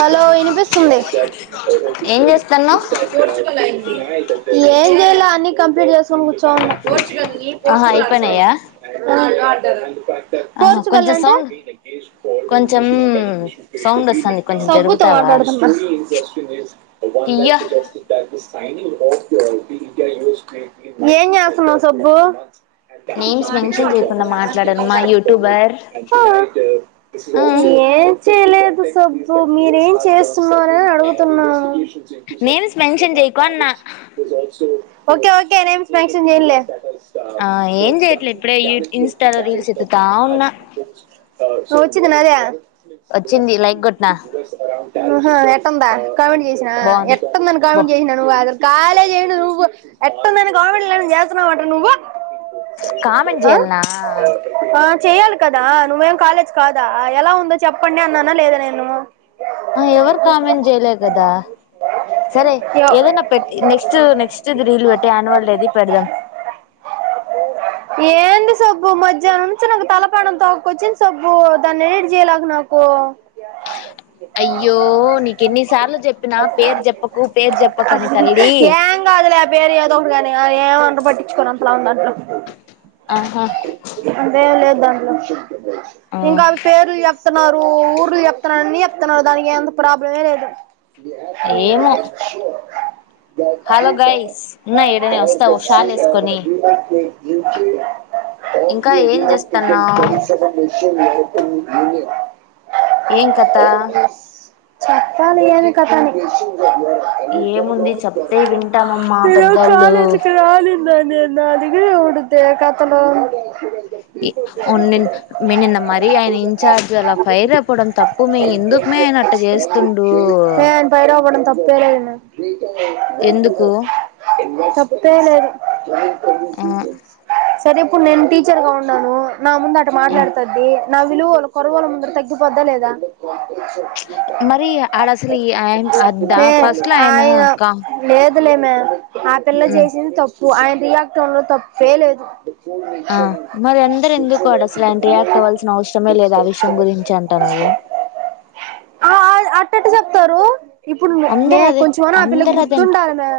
Hello వినిపిస్తుంది ఏం చేస్తాన్నావ్ ఏం చేయలా అన్ని కంప్లీట్ చేసుకొని కూర్చోనోన్న ఆహా అయిపోయినాయా ఆ [unintelligible] ఆహా పోర్చుగల్ కొంచెం అంటే సౌండ్ కొంచెం సౌండ్ వస్తుంది కొంచెం సబుతో జరుగుతావా మాట్లాడుతున్న ఇయ్యా ఏం చేస్తన్నావ్ సబ్బు నేమ్స్ మెన్షన్ చేయకుండా మాట్లాడను మా యూట్యూబర్ ఆ ఏ చేయలేదు సబ్బు మీరేం చేస్ మరి అడుగుతున్నా నేమ్స్ మెన్షన్ చేయకు అన్నా ఓకే ఓకే నేమ్స్ ఆ ఏం చేయట్లే ఇప్పుడే యూ ఇన్స్టాలో రీల్స్ ఎత్తుతా ఉన్నా వచ్చిదిన్నారయ వచ్చింది లైక్ కొట్టినా హ్మ్ హ ఎటుంది కామెంట్ చేసినా బాగుంది ఎటుంది అని బో కామెంట్ చేసినా నువ్వు [unintelligible] కాలేజ్ చేసింది నువ్వు ఎటుంది అని కామెంట్ చేస్తున్నావ్ అంట నువ్వు కామెంట్ జయల్నా చెయాలి కదా నువ్వేం కాలేజ్ కాదా ఎలా ఉండచ్ చెప్పండి అన్నానా లేదా నేను ఎవరు కామెంట్ చేయలే కదా సరే యో ఏదనా పెట్ నెక్స్ట్ నెక్స్ట్ది రీల్ పెట్టి యాన్యువల్ డేది పెడదాం సుబ్బు మధ్యాహ్నం నుంచి తలపానం తోపుకొచ్చింది సుబ్బు దాన్నేం ఎటి చేయలేక నాకు అయ్యో నీకెన్నిసార్లు చెప్పినా పేరు చెప్పకు పేరు చెప్పకని తల్లి ఎం కాదులే అభి ఏదో ఒకటి గాని ఏం పట్టించుకోరు అంత [inaudible] ఆహా ఆ [unintelligible] ఇంకా పేర్లు చెప్పు చెప్తున్నారు ఊర్లు చెప్తున్నారు అని చెప్తున్నారు దానికి ఎంత ప్రాబ్లమే లేదు బ ఏమో ఎసో హలో గైస్ ఉన్నా ఈడనే వస్తా ఒషాల వేసుకొని ఇంకా ఏం ఈంచి చేస్తన్నావ్ చ ఏం కథ కాలు ఏమి కథా అని ఏముంది చెప్తే వింటామమ్మా ఏద పెద్దోళ్ళు కాాలేజకి రాలేది అని అడిగి అడుగు ఏ కథలు ఓనిన్ మెనీ నమరి అయిని [inaudible] చార్జ్ అలా ఫైర్ అయిపోవడం తప్పు మే ఎందుకు మే అయినా అట్ట చేస్తుండు అే ఎందుకు చెప్తే ఈనారు ఏ ఆ క సరే ఇప్పుడు నేను టీచర్ గా ఉన్నాము నా ముందట ఆ మాట్లాడుతదిబే నా విలువ కొరవాల ముందర తగ్గిపోద్దా లేదా మరి ఆడ అసలు ఈ హే ఫస్ట్ లో ఆయ ఆయన లేదు వద్దులేమే ఆ పిల్ల ఉమ్ చేసింది తప్పు ఆయన రియాక్ట్ అవడంలో తప్పే లేదు ఆ మరి అందరు ఎందుకు అడ అసలు ఆయన రియాక్ట్ అవ్ల్సిన అవసరమే లేదు ఆ విషయం గురించి అంటున్నారు త్తరు అందరు అదే అందరు అదే అంట ఉండాలి మే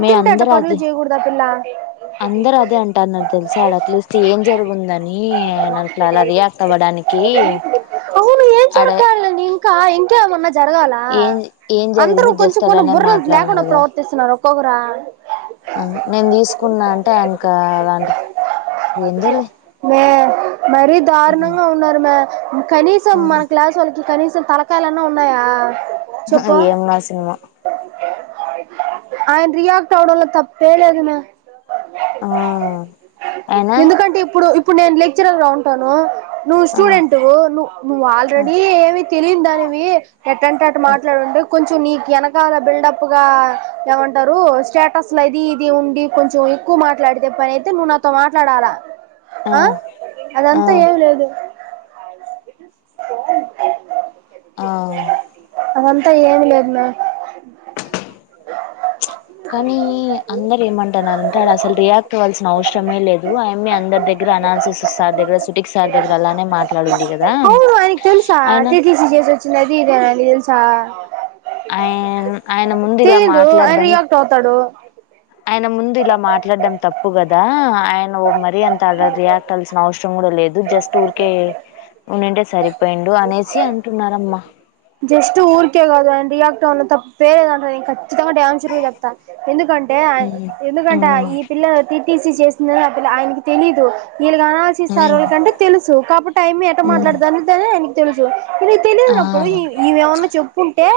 మే ఉంటే అట్ట అందరు పనులు అదే చేయకూడదు ఆ పిల్ల అందరు అదే అంటాన్నారు తెలుసాడు అట్లీస్ట్ ఏం జరుగుందని నట్ అలా రియాక్ట్ అవ్వడానికి అవును ఏం ఆడ జర కళనని ఇంకా ఇ ఇంకేమన్నా జరగాల ఏం ఏం అందరూ జరిగింది కొంచెం జస్ట్ కొన అలానే బుర్రలు మాట్లాడినా లేకుండా కదా ప్రవర్తిస్తున్నారు పొగురా ఆ నేను తీసుకున్నా అంటే ఆయనక అలాంటి ఎందో లే మరి దార్నం గా ఉన్నారు మే కనీసం మన క్లాస్ వాళ్ళకి కనీసం తలకాయలన్న ఉన్నాయా ఏం నా సినిమా ఆయన్ రియాక్ట్ అవడంలో తప్పే లే మే ఆ అయినా ఎందుకంటే ఇప్పుడుప్పు ఇప్ ఇప్పుడు నేను లెక్చరర్గా ఉంటాను నువ్వు ఆ స్టూడెంట్ వు ను నువ్వు ఆల్రెడీ ఏమి తెలియందానివి ఎట్టంటే అటు మాట్లాడుండే కొంచెం నీకు వెనకాల బిల్డప్ గా ఏమంటారు స్టేటస్ అది ఇది ఉండి కొంచెం ఎక్కువ మాట్లాడితే పనయితే నువ్వు నాతో మాట్లాడాల ఆ అదంతా ఆ ఏమి లేదు ఆ అదంతా ఏం లేదు మే కానీ అందరేమంటన్నారంటే ఆడ అసల్ రియాక్ట్ అవ్వాల్సిన అవ్సరమే లేదు ఆయమ్మె అందరి దగ్గర అనాలసిస్ సార్ దెగ్ర సుబిక్ సార్ దెగ్ర అవ్ను ఆయ్నక్ తెల్సా ఆయన అత్య తిసి చేసొచ్చిందని అది ఇది అని తా ఆయ్ ఆయన ముందిలా ఆయన మాట్లాడడం రియాక్ట్ [inaudible] ఆయన ముందు ఇలా మాట్లాడ్డం తప్పు కదా ఆయన ఒ మరీ అంత అడ రియాక్ట్ అల్సిన అవ్సరం కూడ లేద్ జస్ట్ ఊర్కే ఉండ్ టె సరిపొయిండు అనేసి అంటున్నారమ్మ ఉ జస్ట్ ఊరికే కదా అండి రియాక్ట్ అవడంలో తప్పే కదాండి చితంగా ఆన్సర్ చెప్తా ఎందుకంటే ఉమ్ ఎందుకంటే ఉమ్ ఈ పిల్ల తి తీసి చేస్తుందని ఆ పిల్ల ఆయనకి తెలీదు వీళ్ళు కానాల్సిస్తారు ఉమ్ విళ్ళకంటే తెలుసు కాబట్టి ఆ యమ్మి ఎట్ట ఉమ్ మాట్లాడతదని యే తెలుసు అరే ఆ తెలీద్రా ఇప్పుడు ఇవేమన్నా చెప్పుంటే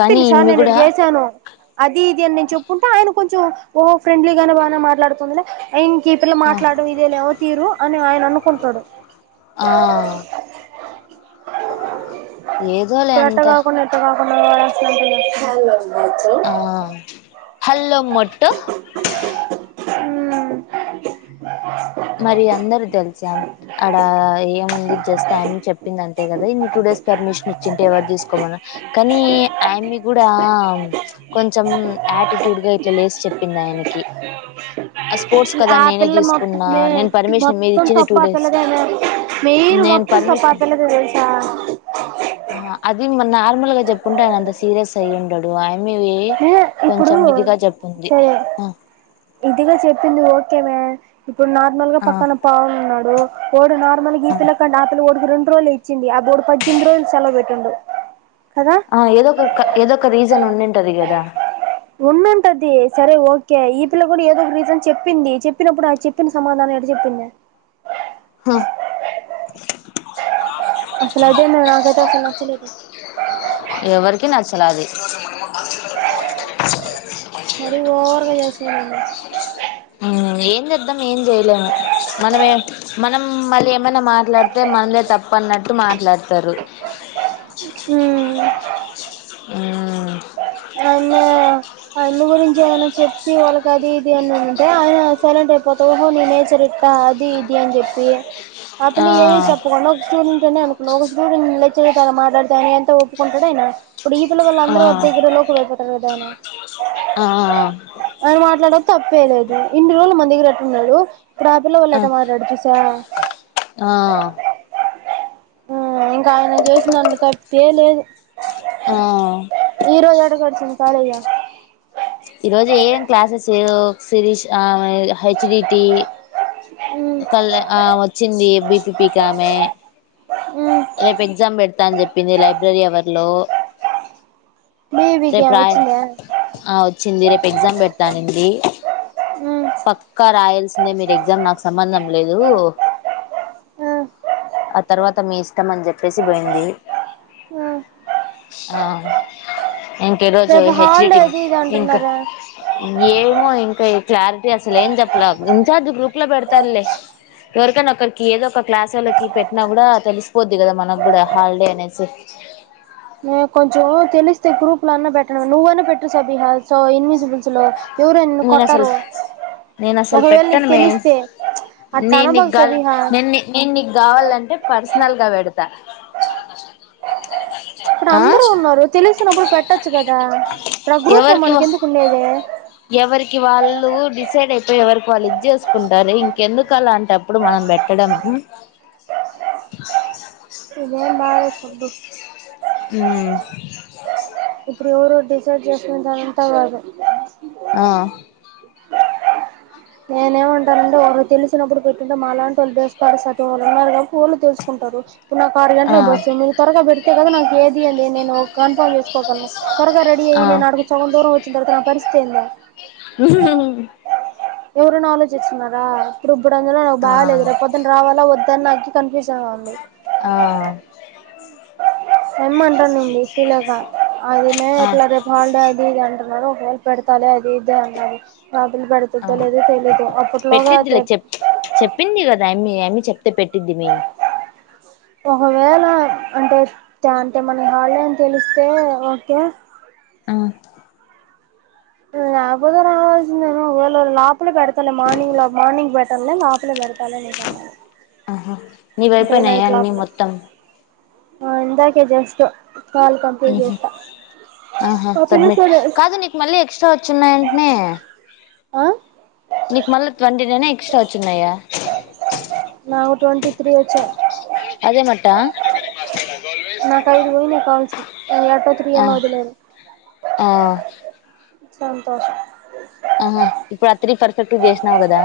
కానీ సార్ ఈమె నేను ఇట్టా కూడా చేశాను అది ఇది అని నేను చెప్పుంటే ఆయన కొంచెం ఓ ఫ్రెండ్లీ గానే బానే మాట్లాడుతుందని ఇంగ్ ఈ పిల్ల ఆ మాట్లాడం ఇదే లేమో తీరు అని ఆయన అనుకుంటాడు [inaudible] ఆ ఏదోలే ఎట్ట అంతా కాకుండ ఎట్ట కాకుండ [unintelligible] ఆ హల్లో మోటో ఊ మరి అందరూ తెలుసా అడా ఏముంది జస్ట్ అయమ్మి చెప్పింది అంతే కదా ఇన్ని టూ డేస్ పర్మిషన్ ఇచ్చింటే ఎవర్ తీస్కోమను కానీ ఆయమ్మి కూడా కొంచెం యాటిట్యూడ్ గ ఇట్ల లేసి చెప్పిందాయనకి ఆ స్పోర్ట్స్ కదా ఆ నేనే పిల్ల మొత్త తీసుకుం మే మొత్తం తప్పు ఆ పిల్లదే మెయిన్ మొత్తం తప్పు ఆ పిల్లదే తెల్సా ఆ అది నార్మల్గా అయి చెప్పుంటే ఆయనంత సీరియస్ అయి ఉండడు ఆయన హే ఇప్పుడూ చెప్పుంది సరే ఆ ఇదిగా చెప్పింది ఓకే మే ఇప్పుడు నార్మల్ గా ఆ పక్కన పవన్ ఉన్నాడు వాడు నార్మల్ గా ఈ పిల్ల కంటే ఆ పిల్ల రెండు రోజులు ఇచ్చింది ఆ బోడు పద్దెనిమిది రోజులు సెలవు పెట్టిండు కదా ఆ ఏదో ఒక ఏదో ఒక రీ జన్ ఉండింటది కదా ఉండుంటది సరే ఓకే ఈ పిల్ల కూడా ఏదో ఒక రీజన్ చెప్పింది చెప్పినప్పుడు ఆ చెప్పిన సమాధానం ఎట చెప్పింది [unintelligible] అసలు అదేందే నాకైతే అస్సలు నచ్చలేదు లాది మరి ఓ చేసినారులే ఏం చేద్దాం ఏం చేయలేము మనమే మనం మళ్ళీ ఏమైనా మాట్లాడితే మనదే తప్పు అన్నట్టు మాట్లాడతారు [inaudible] ఉ అమ్మ ఆ అమ్మ గురించి ఏదైనా చెప్పి వాళ్ళకి అది ఇది అని అంటే ఆయన సైలెంట్ అయిపోతా ఓహో నీ నేచర్ అది ఇది అని చెప్పి ఆ పిల్ల ఏమి చెప్పకుండా ఒక స్టూడెంట్ అని అనుకున్నా ఒక స్టూడెంట్ నీతో మాట్లాడతాయని ఎంతా ఒప్పుకుంటాడు. ఇనడు ఇప్పుడు ఈ పల్ల వాల్లు ఆ అందరు నీ దగ్గర లోకువ అయిపోతారు కదాయన ఆ ఆయన మాట్లాడము తప్పేలేదు. ఇన్ని రోజులు మన దగ్గిర ఉన్నడు. ఇప్పుడు ఆ పిల్ల వాళ్ళట మాట్లాడు చూసావా. ఆ ఆ ఇంకా ఆయన చేసిందాంట్లో తప్పే లేదు. ఆ ఈరోజు ఎడ కల్సి సాలే ఇగ ఈ రోజు ఏం క్లాసెస్ చేయ శిరీష్ ఆ హెచ్డిటి క అమ వచ్చింది బీపీపీకామె. ఉ రేపు ఎగ్జామ్ పెడతా అని చెప్పింది లైబ్రరీ ఎవర్లో, బీబీకి రేపు ఏం రాయ వచ్చిందా ఆ వచ్చింది రేపు ఎగ్జామ్ పెడతా అనింది. పక్క రాయల్స్ మీరు ఎగ్జామ్ నాకు సంబంధం లేదు. ఆ తర్వాత మీ ఇష్టం అని చెప్పేసి పోయింది. ఇంక ఈరోజు రేపు హాలిడే హెచ్డిటి అది ఇది ఇంకా అంటున్నారా ఏమో ఇంకా కలార్ [unintelligible] అసలు ఏం చెప్పలే ఇన్ఛార్జ్ గ్రూప్ లో పెడతారులే ఎవరికైనా ఒకరికి ఏదో ఒక క్లాస్ వాళ్ళకి పెట్టినా కూడా తెలిసిపోద్ది. కదా మనకు కూడా హాలిడే అనేసి హా కొంచెం తెలిస్తే గ్రూప్ లన్న పెట్టడం నువ్వన్న పెట్టు సబిహా సో ఎన్నిపుల్సులు ఎవరు నిన్ను నేను అసలు కొట్టరు నేను అసలు ఒకవేళ నీకు పెట్టను మే తెలిస్తే అట్ట నేను నీకు అనబాకు గా సబిహ. నేను నేను నీకు కావాలంటే పర్సనల్ గా పెడతా. ఇక్కడ ఆ అందరు ఉన్నారు తెలుసు. నప్పుడు పెట్టొచ్చు కదా ఇప్పుడు ఆ గ్రూప్ మనకి ఎవరికి ఎందుకు ఉండేది. ఎవరికి వాళ్ళు డిసైడ్ అయిపోయి ఎవరికి వాళ్ళు ఇది చేసుకుంటారు. ఇంకెందుకు అలా అంటప్పుడు మనం పెట్టడం హాయ్ సుబ్బు ఉం ఇప్పుడు ఎవరో డిసైడ్ చేసుకుంటారుంతా కాదు. ఆ నేనేమంటానంటే వాలు తెలిసినప్పుడు పెట్టింటే మాలాంటి వాళ్ళు వేసురు సత వాళ్ళు ఉన్నారు కదా ఫోన్లు చేసుకుంటారు. ఇప్పుడు నాకు ఆర్ ఆ గంటలకు బసు మీరు త్వరగా పెట్టి కదా నాకు క ఏదింది అ నేను కన్ఫ కోగలను త్వరగా రెడ ఆ అయి నేనుడు సగం దూరం వచ్చిన తర్త నా పరిస్థితి ఏందంది. ఉహు హు ఎవరునా ఆలోచిస్తున్నారా. ఇప్పుడు అందులో నాకు ఆ బాగాలేదు రేపు పొద్దున రావాలా దా నా కన్ఫ్యూజన్ గా ఉంది ఆ ఏమంటా న లేక అది మే ఆ ఎట్లా రేపు హాడే అది ఇదింట ఎ హయల్పడతాలి అది ఇది అన్నది బబులు ఆ పెడుతుందో లేదో తెలియదు అప్పట్లోగా పెట్టిద్దిలే చెప్ చెప్పింది కదా అమ్మి అమ్ చెప్తే పెట్టిది మీ ఒకవేళ అంటే అంటే మనకి హ అని తెలిస్తే ఓకే ఆ నాకపోతే రావాల్సిందేను ఒకవేళ లోపలే పెడతాలి మార్నింగ్ లో మార్నింగ్ పెట్టాలలే లోపలే పెడతాలికన్నా ఆహా నీ వైపోయినాయయా అన్నీ మొత్తం ఆ ఇందా కేజి అస్తటు హ ఆహా ఆ పిల్ల సబ్మిట్ సరే కాదు నీకు మళ్ళీ ఎక్స్ట్రా వచ్చిన్నాయింటనే ఆ నీకు మళ్ళ ట్వంటీ నైన్ ఎక్స్ట్రా వచ్చిన్నాయా నాకు ట్వంటీ త్రీ నాకు ఐదు పోయి నా కావల్స అది ఏటో త్రీ ఆ అని వదిలేదు ఆ సంతోషం ఆహా ఇప్పుడు అత్ర పర్ఫెక్ట్ చేసినావు కదా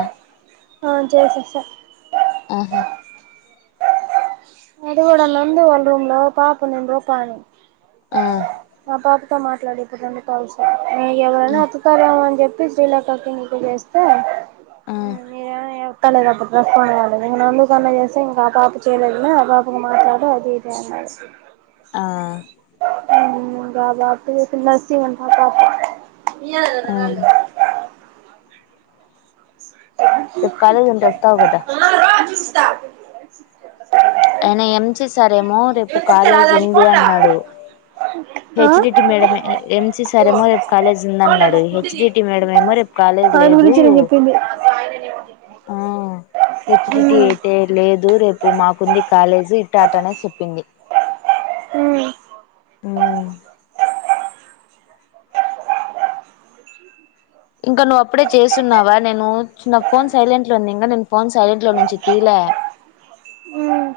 ఆ జయ శస ఆహా అది కూడాడలంది వాల్ రూమ్ లో పాప నుెం రూపాని ఆ త మాట్లాడేపోట కావస ఎవరైనా ఆ అతుతల అని చెప్పి ప్ప చేలేకక్కకి ఇకు చేస్తే మీరు ఏమనాతలేదు అప్పుడు రెస్పాండ్ అవ్వాలలేదు ఇంక అందువుకన్నా చేస్తే ఇంకా ఆపప చేయలేదుిన బాబు మాట్లాడ అది ఇదే అనా ఆ బబాపు నర్సిహంటపాపు ఏ ఆ కాలేజ ఉంత వస్తస్తావుదా చూ అయిన ఎంస సార్ ఏమో రేపు కాలేజ్ ఉంది అన్నాడు ఆ హెచ్డిటి మేడ ఎంస సార్మో రేపు కాలేజ్ ఉంది అన్నాడు హెచ్డటి మేడ ఏమో రేపు కాలేజ్ ఆయన లేదు గురించి నేను చెప్పింది ఆ హెచ్డిటి మ్మ్ అయితే లేదు రేపు మాకుంది కాలేజీ ఇట అనే చెప్పింది మ్మ్ ఇంకా నువ్వు అప్పుడే చేస్తున్నావా నేను నా ఫోన్ సైలెంట్ లో ఉంది ఇంకా నేను ఫోన్ సైలెంట్ లో నుంచి తీలే మ్మ్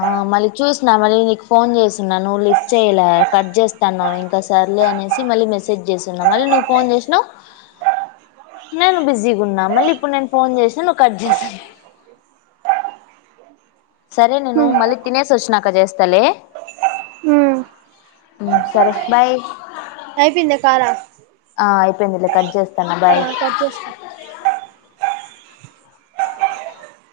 ఆ మళ్ళీ చూసిన మళ్ళీ నీకు ఫోన్ చేస్తున్నా నువ్వు లిఫ్ట్ చేయలే కట్ చేస్తా నువ్ ఇంకా సర్లే అనేసి మళ్ళీ మెసేజ్ చేస్తున్నా మళ్ళీ నువ్వు ఫోన్ చేసినవు నేను బిజీగా ఉన్నా మళ్ళీ ఇప్పుడు నేను ఫోన్ చేసినా నువ్వు కట్ చేసా సరే నేను మ్మ్ మళ్ళీ తినేస్ వచ్చినాక చేస్తాలే మ్మ్ ఉమ్ సరే బాయ్ అయి పింద కాలా ఆ అయిపెంది కట్ చేస్ హా కట్ చేస్ కో